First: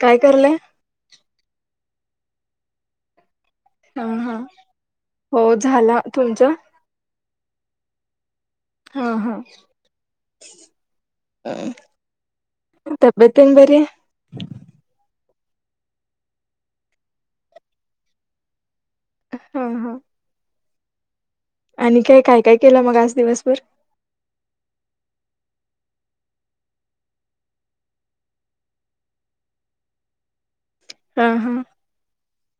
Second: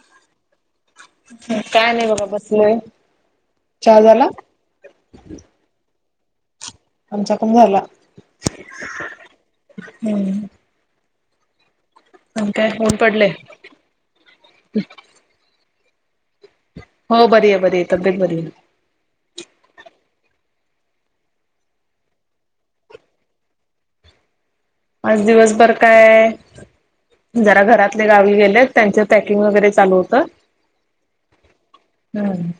काय करलाय? काय नाही बघा बसलोय. चहा हा झाला हा. हो झाला. तुमचं? आमचा पण झाला. हा हा हम्म आणि काय ऊन तब्येत पडलय. तेन बरी आहे हो बरी ये बरी ये तब्येत बरीये. हा हा आणि काय काय काय केला मग आज दिवसभर आज दिवसभर काय जरा घरातले गावी गेलेत त्यांच पॅकिंग वगैरे चालू होतं. हा हा हम्म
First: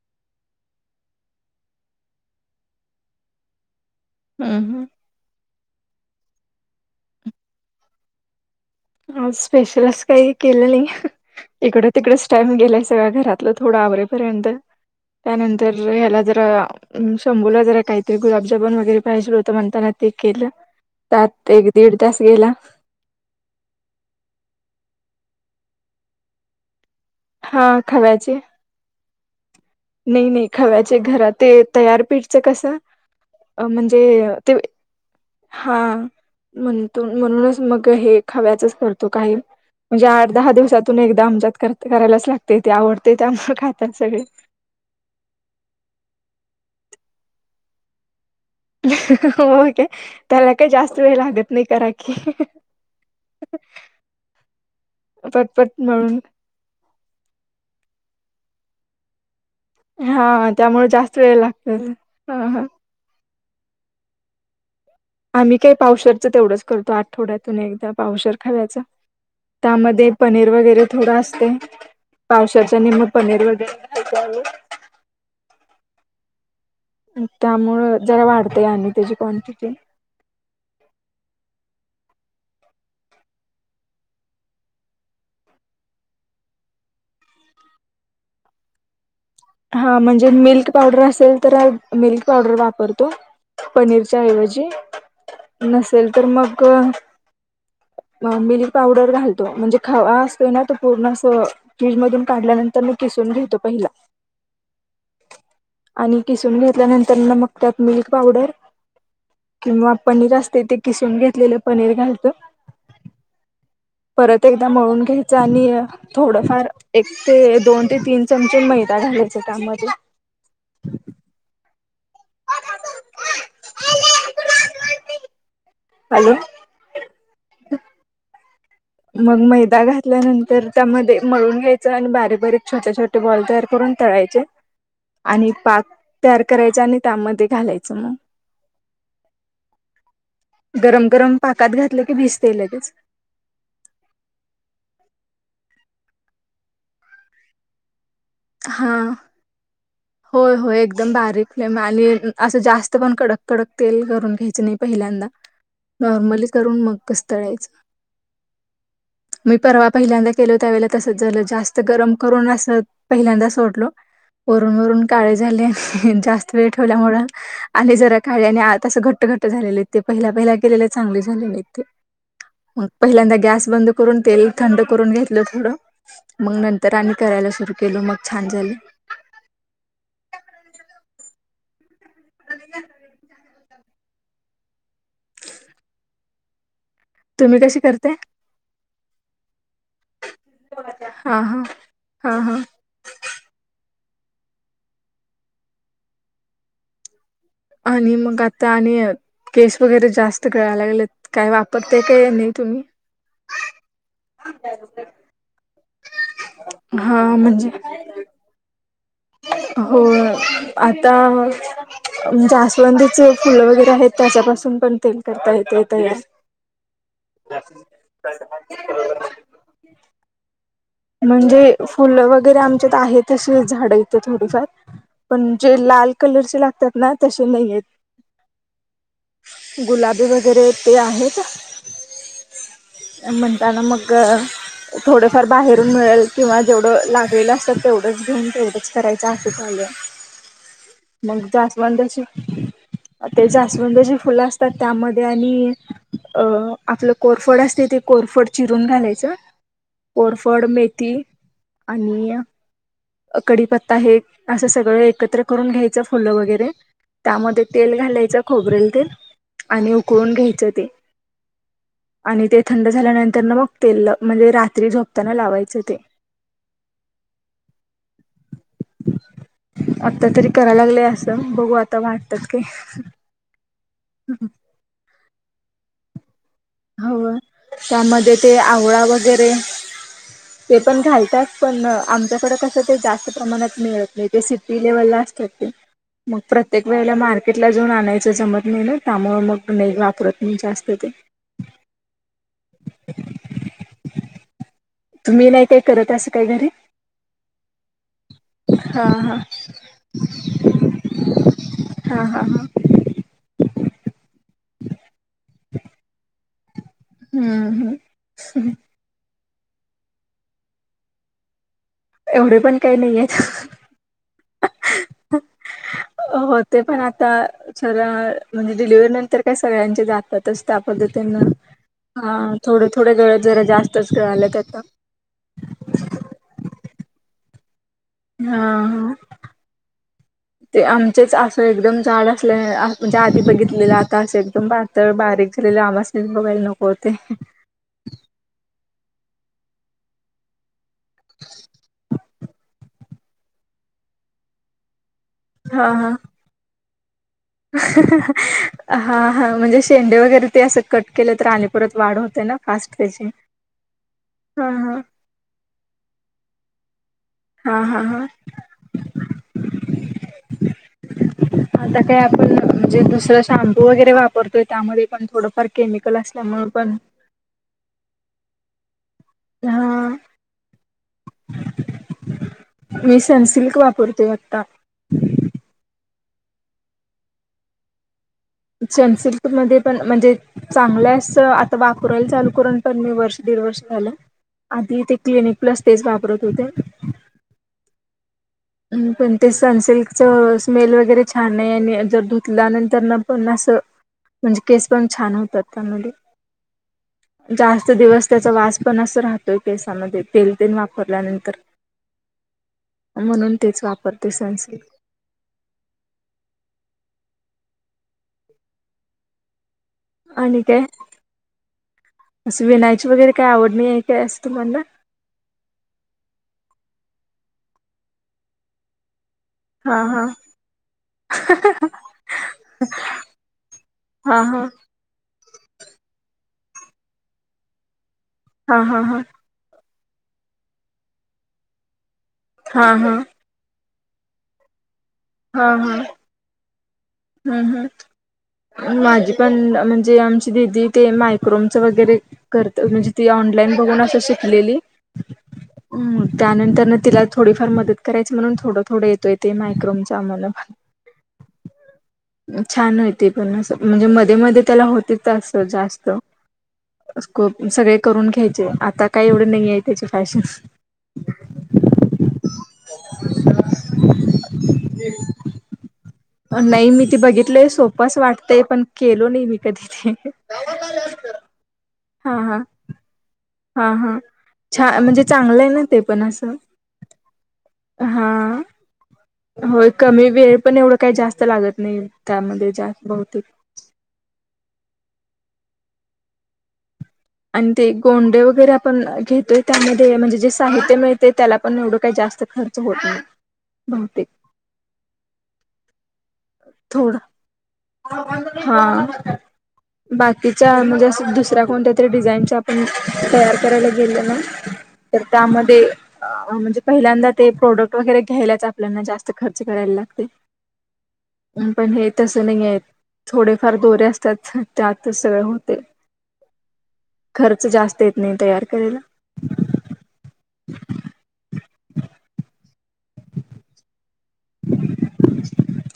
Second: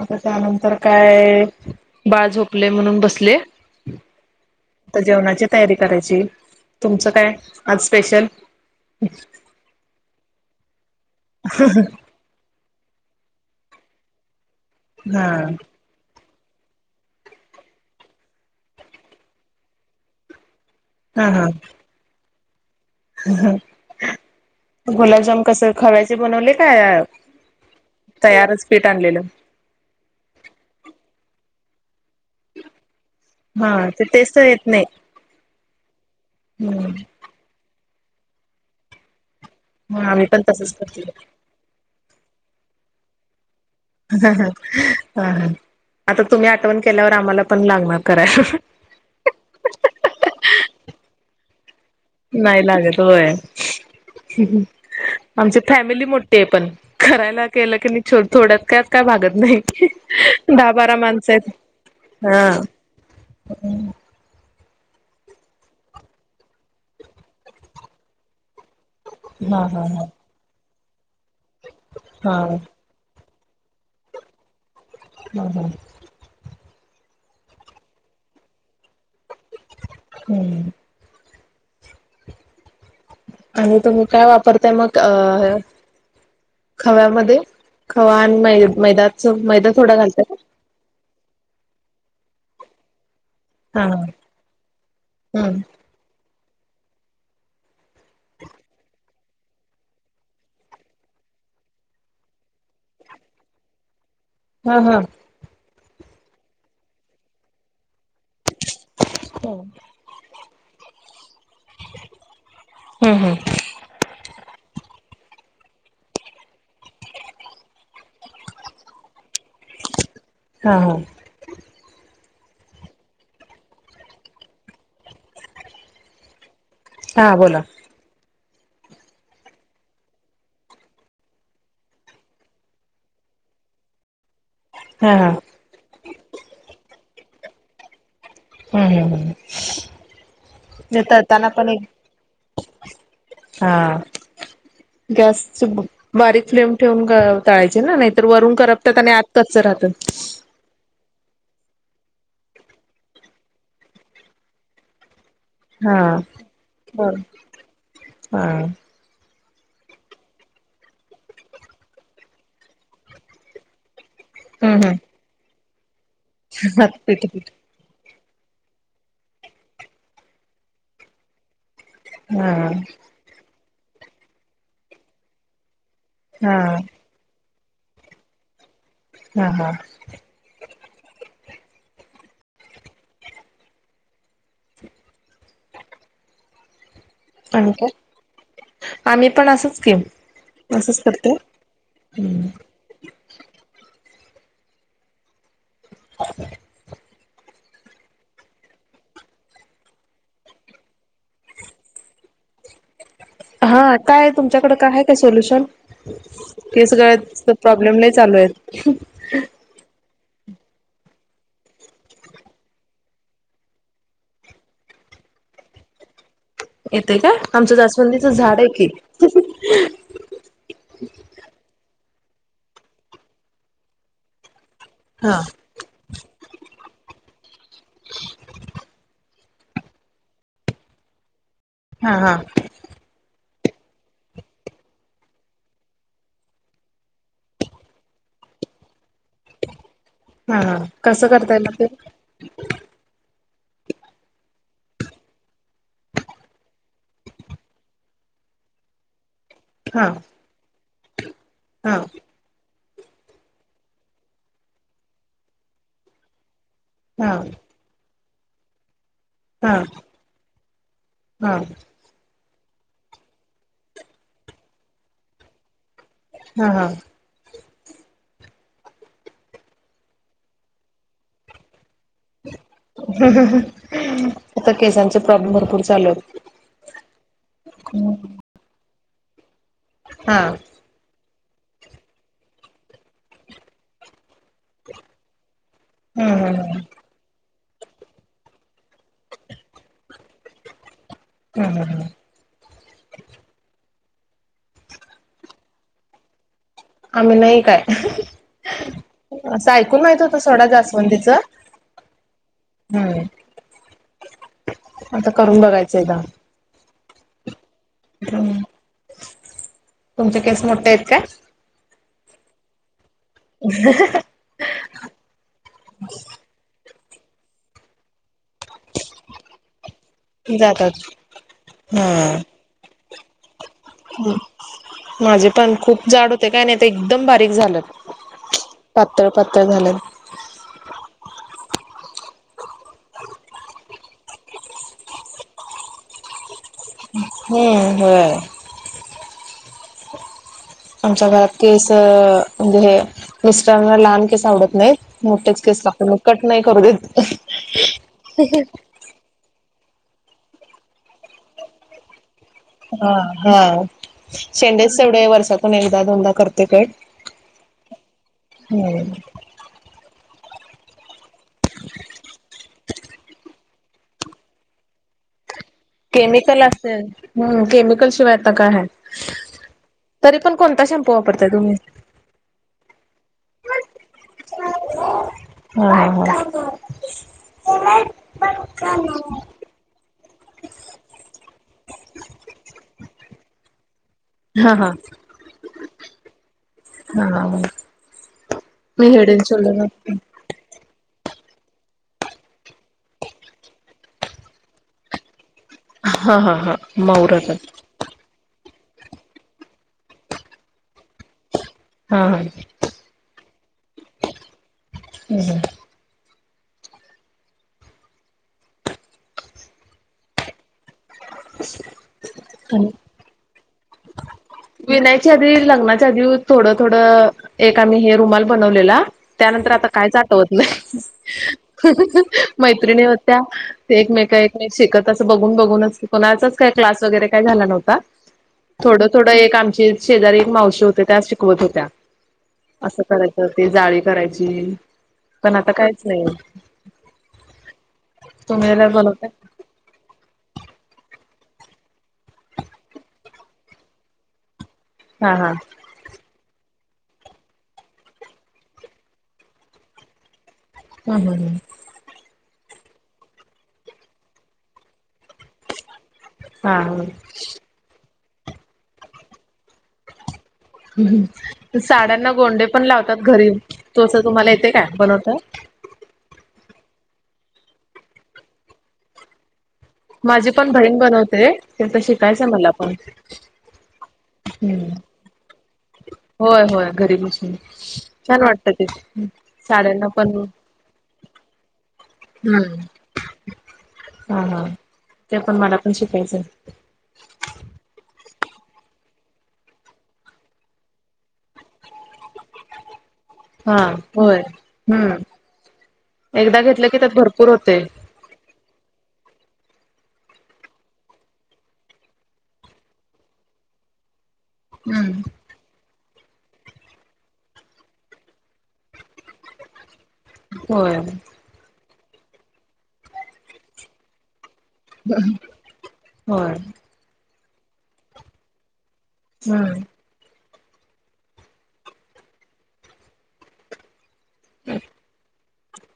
आता त्यानंतर काय बाळ झोपले म्हणून बसले. हम्म हम्म जेवणाची तयारी करायची. तुमचं काय आज स्पेशल? आज स्पेशल अस काही केलं नाही. इकडं तिकडच टाइम गेलाय सगळं घरातलं थोडं आवरेपर्यंत हा त्यानंतर ह्याला जरा शंभूला जरा काहीतरी गुलाबजामुन वगैरे पाहिजे होत म्हणताना ते केलं. हा हा त्यात एक दिड तास गेला. गुलाबजाम कस खव्याचे बनवले काय हा खव्याचे. पीट आणलेलं. नाही नाही खव्याचे घरात ते तयार पिठचं कसं अ हा म्हणजे ते टेस्ट ते येत नाही हा म्हण हम्म म्हणूनच मग हे खव्याचेच करतो कायम मग म्हणजे आम्ही आठ पण दहा तसच दिवसातून करतोय. एकदा आमच्यात करत करायलाच लागतय ते आवडतय त्यामुळ कायं आह ह ह ह आता तुम्ही आठवण केल्यावर आम्हाला पण लागणार करायला. होय काय त्याला का जास्त वेळ लागत नाही करा. की नाही लागत होय आमची पटपट फॅमिली म्हणून मोठी आहे पण करायला गेल की मी छो थोड्यात कायत काय भागत नाही. हा दहा त्यामुळे बारा जास्त माणस वेळ आहेत लागत ह हा ह आम्ही काही पावशर तेवढंच करतो आठवड्यातून एकदा पावशर खव्याचं हा हा हा त्यामध्ये पनीर वगैरे थोडं असतय हा पावशेर च्या हा निम पनीर वगैरे घेतोय आम्ही हम हम त्यामुळं जरा वाढतंय आणि त्याची क्वांटिटी हम्म आणि तुम्ही काय वापरताय मग अ खव्यामध्ये खवा आणि मै मैद्याच मैदा थोडा हा म्हणजे घालतात. मिल्क पावडर असेल तर ह मिल्क पावडर वापरतो. हा हा पनीरच्या ऐवजी हम्म. नसेल तर मग मिल्क पावडर घालतो म्हणजे खावा असतोय ना तो पूर्ण अस फ्रीज मधून काढल्यानंतर मी किसून घेतो पहिला हा हा आणि किसून घेतल्यानंतर मग त्यात मिल्क पावडर हम्म किंवा पनीर असते ते किसून घेतलेलं पनीर घालतोय. हम्म हम्म परत एकदा मळून घ्यायचं आणि थोडंफार एक ते दोन ते तीन चमचे मैदा घालायच त्यामध्ये हा हा हॅलो? हां, बोला. मग मैदा घातल्यानंतर त्यामध्ये, मळून घ्यायचं आणि बारीक- बारीक, छोट्या-छोट् बॉल तयार करून, तळायचे. हा हा आणि पाक तयार करायचा आणि त्यामध्ये घालायचं, मग. हम्म हम्म हम्म. म्हणजे गरम-गरम तळताना पाकात घातलं की, भिजतय लगेच. हां, गॅसच ब-बारीक फ्लेम ठेवून तळायचे ना, नाही तर वरून हा करपत आणि आत कच्च राहतं. होय होय एकदम बारीक फ्लेम आणि असं जास्त पण कडक-कडक तेल करून घ्यायचं नही पहिल्यांदा. हा नॉर्मली करून, मग कस हा तळायचं. मी परवा पहिल्यांदा केलो, त्यावेेळेला तसच झालं, जास्त गरम करून असं पहिल्यांदा सोडलो, हम्म वरून-वरून हम्म काळे झाले, जास्त वेळ ठेवल्यामुळे. पीठ पीठ आले जरा काळे, णि आत असं घट्ट-घट्ट झालेले, ते पहिल्या-पहिल्या केलेले, चांगले झालेले. त, हा मग पहिल्यांदा गॅस बंद करून, तेल थंड करून घेतलं थोडं. हा मंग नंतर आम्ही करायला सुरु केलो, मग छान झालं. हा हा. [inaudible] ह [inaudible] तुम्ही कशी करताय? आम्ही पण असंच की असंच करते. हां हां, हां हां. ह [inaudible] आणि मग आता आणि केश वगैरे जास्त गळाय लागलेत, काय वापरतेय काय नही तुम्ही? हां, काय तुमच्याकड काय आहे का, सोल्युशन? केस गळ हां [unintelligible] चा म्हणजे प्रॉब्लेम लई चालू ये. हो, आता म जास्वंदीच फुलं वगैरे आहेत, त्याच्यापासून पण तेल करता येतय, तयार. येतय का? आमचं जास्वदिंचं झाड ये की. म्हणजे फुलं वगैरे आमच्यात आहे तशे झाडं इथं थोडीफार, हा पण जे लाल कलरचे लागतात ना, तशे नाहीयेत. गुलाबी वगैरे, ते आहेत. हां हं. म्हणताना, मग अ थोडेफार बाहेरून मिळल किंवा जेवढं लागेलं, असं तेवढंच घेऊन तेवढंच करायचं, असं चालू ये. हा कसं मंग करताय मग ते जास्वंद अशी अ ते जास्वंदाची फुलं असतात, त्यामध्ये आणि अ आपलं कोरफड असत, ते कोरफड चिरून घालायचं हा कोरफड, मेथी हा आणि अ अ कडीपत्ता, हे असं सगळ एकत्र करून घ्यायचं, फुलं वगैरे, हा त्यामध्ये तेल घालायचं, खोबरेल तेल हा आणि उकळून घ्यायचं ते. हा आणि ते थंड झाल्यानंतर ना, मंग तेल अ म्हणजे रात्री झोपताना लावायचं ते हं हं. [inaudible] आत्ता तरी करा लागले असं, बघू आता वाट हन्हहन, आता केसांचे प्रॉब्लेम भरपूर चालू येत. हा व त्यामध्ये ते आवळा वगैरे हा ते पण घालतात पण आमच्याकडं कसं ते जास्त प्रमाणात मिळत नाही ते सिटी लेव्हलला आसतात ते, हम्म मग हम्म हम्म प्रत्येक वे ळी मार्केटला जाऊन आणायचं जमत नाही ना त्यामुळं मग नई वापरत मी जास्त ते. हा हा हा, [inaudible] तुम्ही नाही काय करत असं काही घरी? आम्ही नाही काय. हा हा आसं ऐकून माहित होत सोडा जास्वंदीच हा हा हा हा आता करून बघायचंय एकदा. हुं हुं, हू तुमचे केस मोठे आहेत काय? एवढे पण काय नाही येत. [unintelligible] होते पण आता जरा म्हणजे डिलिव्हरी नंतर काय सगळ्यांचे जा तातच त्या जातात. पद्धतीनं हम्म. हां थोडे थोडे गळत जरा जा माझे पण खूप जाड होते काय नाही ते एकदम बारीक झाले. हा हा. ते आमचेच असं एकदम जाड असल्याने आह म्हणजे आधी बघितलेलं आता असं एकदम बा पातळ, बारीक झालेले आम्हासनीच बघायला न हू होय. आमच्या घरात केस म्हणजे हे मिस्टरांना लहान केस आवडतं नाही, मोठेच केस हा लागतात हा मग कट नाही करू देत. हा हा म्हणजे शेंडे वगैरे ते असं कट केल तर आणि परत वाढ होते ना? फास्ट हा त्याची हा हा हा शेंडेच तेवढे वर्षातून एकदा दोनदा करते कट. हा हा हा, हम्म. आता काय आपण म्हणजे दुसरा शॅम्पू वगैरे वापरतोय त्यामध्ये पण थोडफार केमिकल असल्यामुळं पण हू केमिकलशिवाय आता काय हाय, हा तरी पण कोणता शॅम्पू वापरताय तुम्ही? मी सनसिल्क वापरते आता. हा हा हा, सनसिल्कमधे पण म्हणजे चांगलं आहे आस आता वापराला चालू करून पण मी वर्ष दीड वर्ष झालं. हा हा. आधी ते क्लिनिक प्लस तेच वापरत होते. हा मी हू हेड पण अँड ते शोल्डर वापरते. सनसिल्कचं स्मेल वगैरे छान आहे. आणि जर धुतल्यानंतरन पण आसं म्हणजे केस पण छान होतात. हा हा हा मऊराचा [unintelligible] जा स्त दिवस त्याचा वास पण अस राहतोय केसामध्ये तेल तेन वापरल्यानंतर. हा हा, म्हणून तेच वापरते सनसिल्क. हुं हुं, आणि काय? असं आणि विनायची वगैरे काय आवड नाही आहे काय असं तुम्हाना? विणायची आधी लग्नाच्या आधी थोडं थोडं एक आम्ही हे रुमाल बनवलेला, त्यानंतर आता हा कायच हा आठवत नाही. मैत्रिणी होत्या ते एकमेका हा हा एकमेक शिकत तसं बघून बघूनच की कोणाचाच काय क्लास वगैरे काय झाला नव्हता. हां हां थोडं हां थोडं एक आमचे शेजारी एक मावशी होत्या त्याच शिकवत होत्या, हा असं हा कराय तर ते जाळी करायची. पण आता काहीच नाय ये हूं हूं बनवताय. माझी पण म्हणजे आम दिदी ते मायक्रोमच वगैरे करत म्हणजे ती ऑनलाईन बघून असं शिकलेली हां हां हम्म त्यानंतर ना तिला थोडीफार मदत करायची, म्हणून थोडं थोडं येतोय ते मायक्रोमच आम्हाला हूं हूं हूं छान होते, पण अस म्हणजे मध्ये मध्ये त्याला होते तास जास्त हा ह स्कोप सगळे करून घ्यायचे. आता काय एवढे नय ये त्याची फॅशन साड्यांना गोंडे पण लावतात घरी तसं तुम्हाला येतय काय बनवता. नाई मी ते बघितलय, सोपं असं वाटतंय, पण केलो नय मी कधी ते माझी पण बहीण बनवते ते तर हा हा [unintelligible] हा हा छा हम्म म्हणजे चांगलं ये ना, ते पण असं होय होय घरी बसून छान हा, वाटतं ते होय. कमी वेळ पण एवढं काय जास्त लागत नाही. त्यामध्ये हम्म, जास्त बहुतेक हा हा ते पण मला पण शिकायचंय. आणि ते गोंडे वगैरे आपण घेतोय, त्यामध्ये म्हणजे जे साहित्य मिळतय, त्याला पण एवढं काय जास्त खर् र्च होत नाय. हा, होय, हम्म एकदा घेतलं की त्यात थोडं भरपूर होतय. हा. बाकीच्या म्हणजे असं दुसऱ्या कोणत्या तरी, डिझाईनच्या आपण तयार करायला गेले ना तर हम्म त्यामध्ये अ म्हणजे, पहिल्यांदा ते प्रोडक्ट वगैरे घ्यायलाच आपल्याना जास्त खर्च करायला लागतय. होय. अं पण हे तसं नाहीयेत. थोडेफार दोरे असतात. त्यातच सगळ होतय. होय खर्च जास्त येत नाय तयार करायला. हम्म. [inaudible]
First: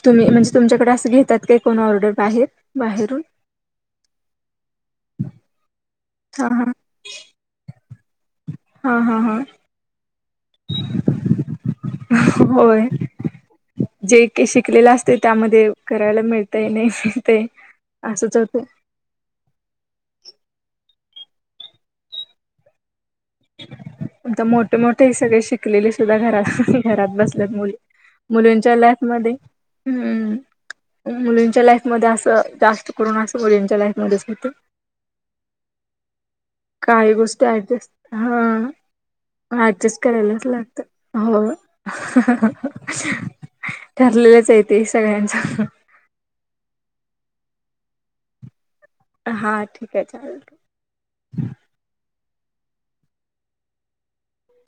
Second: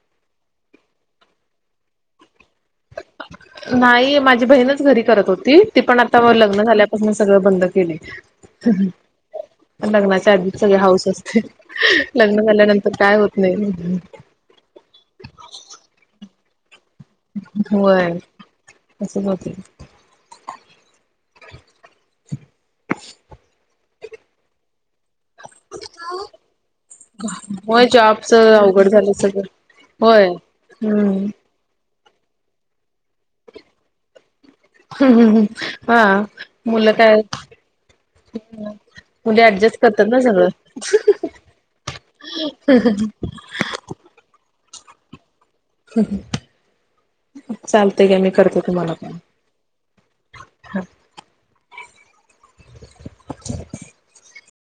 तुम्ही म्हणजे, तुमच्याकडे असं घेतात काय? कोण ऑर्डर बाहेर बाहेरून नाही. माझी बहीणच घरी करत होती. ती पण आत त हा लग्न हा झाल्यापासन सगळ बंद केलय. हा हा हा लग्नाच्या आधी सगळी हौस असते. लग्न झाल्यानंतर काय होत नाही. ते शिकलेल असतय, त्यामध्ये करायला मिळतय नय. होय, असच होते. आता मोठे मोठे सगळे शिकलेले सुद्धा घरात, घरात बसल्यात मुली. होय जॉबच मुलींच्या अवघड लाईफ झालं मध्ये सगळं होय हम्म हम्म मुलींच्या लाईफ मध्ये असं जास्त करून असं मुलींच्या लाईफ मध्येच होते. हूं हूं हूं हा मुलं काही काय गोष्टी ऍडजेस्ट मुली हा ऍडजस्ट करतात ना करायलाच सगळं लागत हो. ठरलेलंच आय तेे सगळ्यांच. चालतय घ्या मी करतो तुम्हाला पण. हा ठीक हाय चालेल. हा.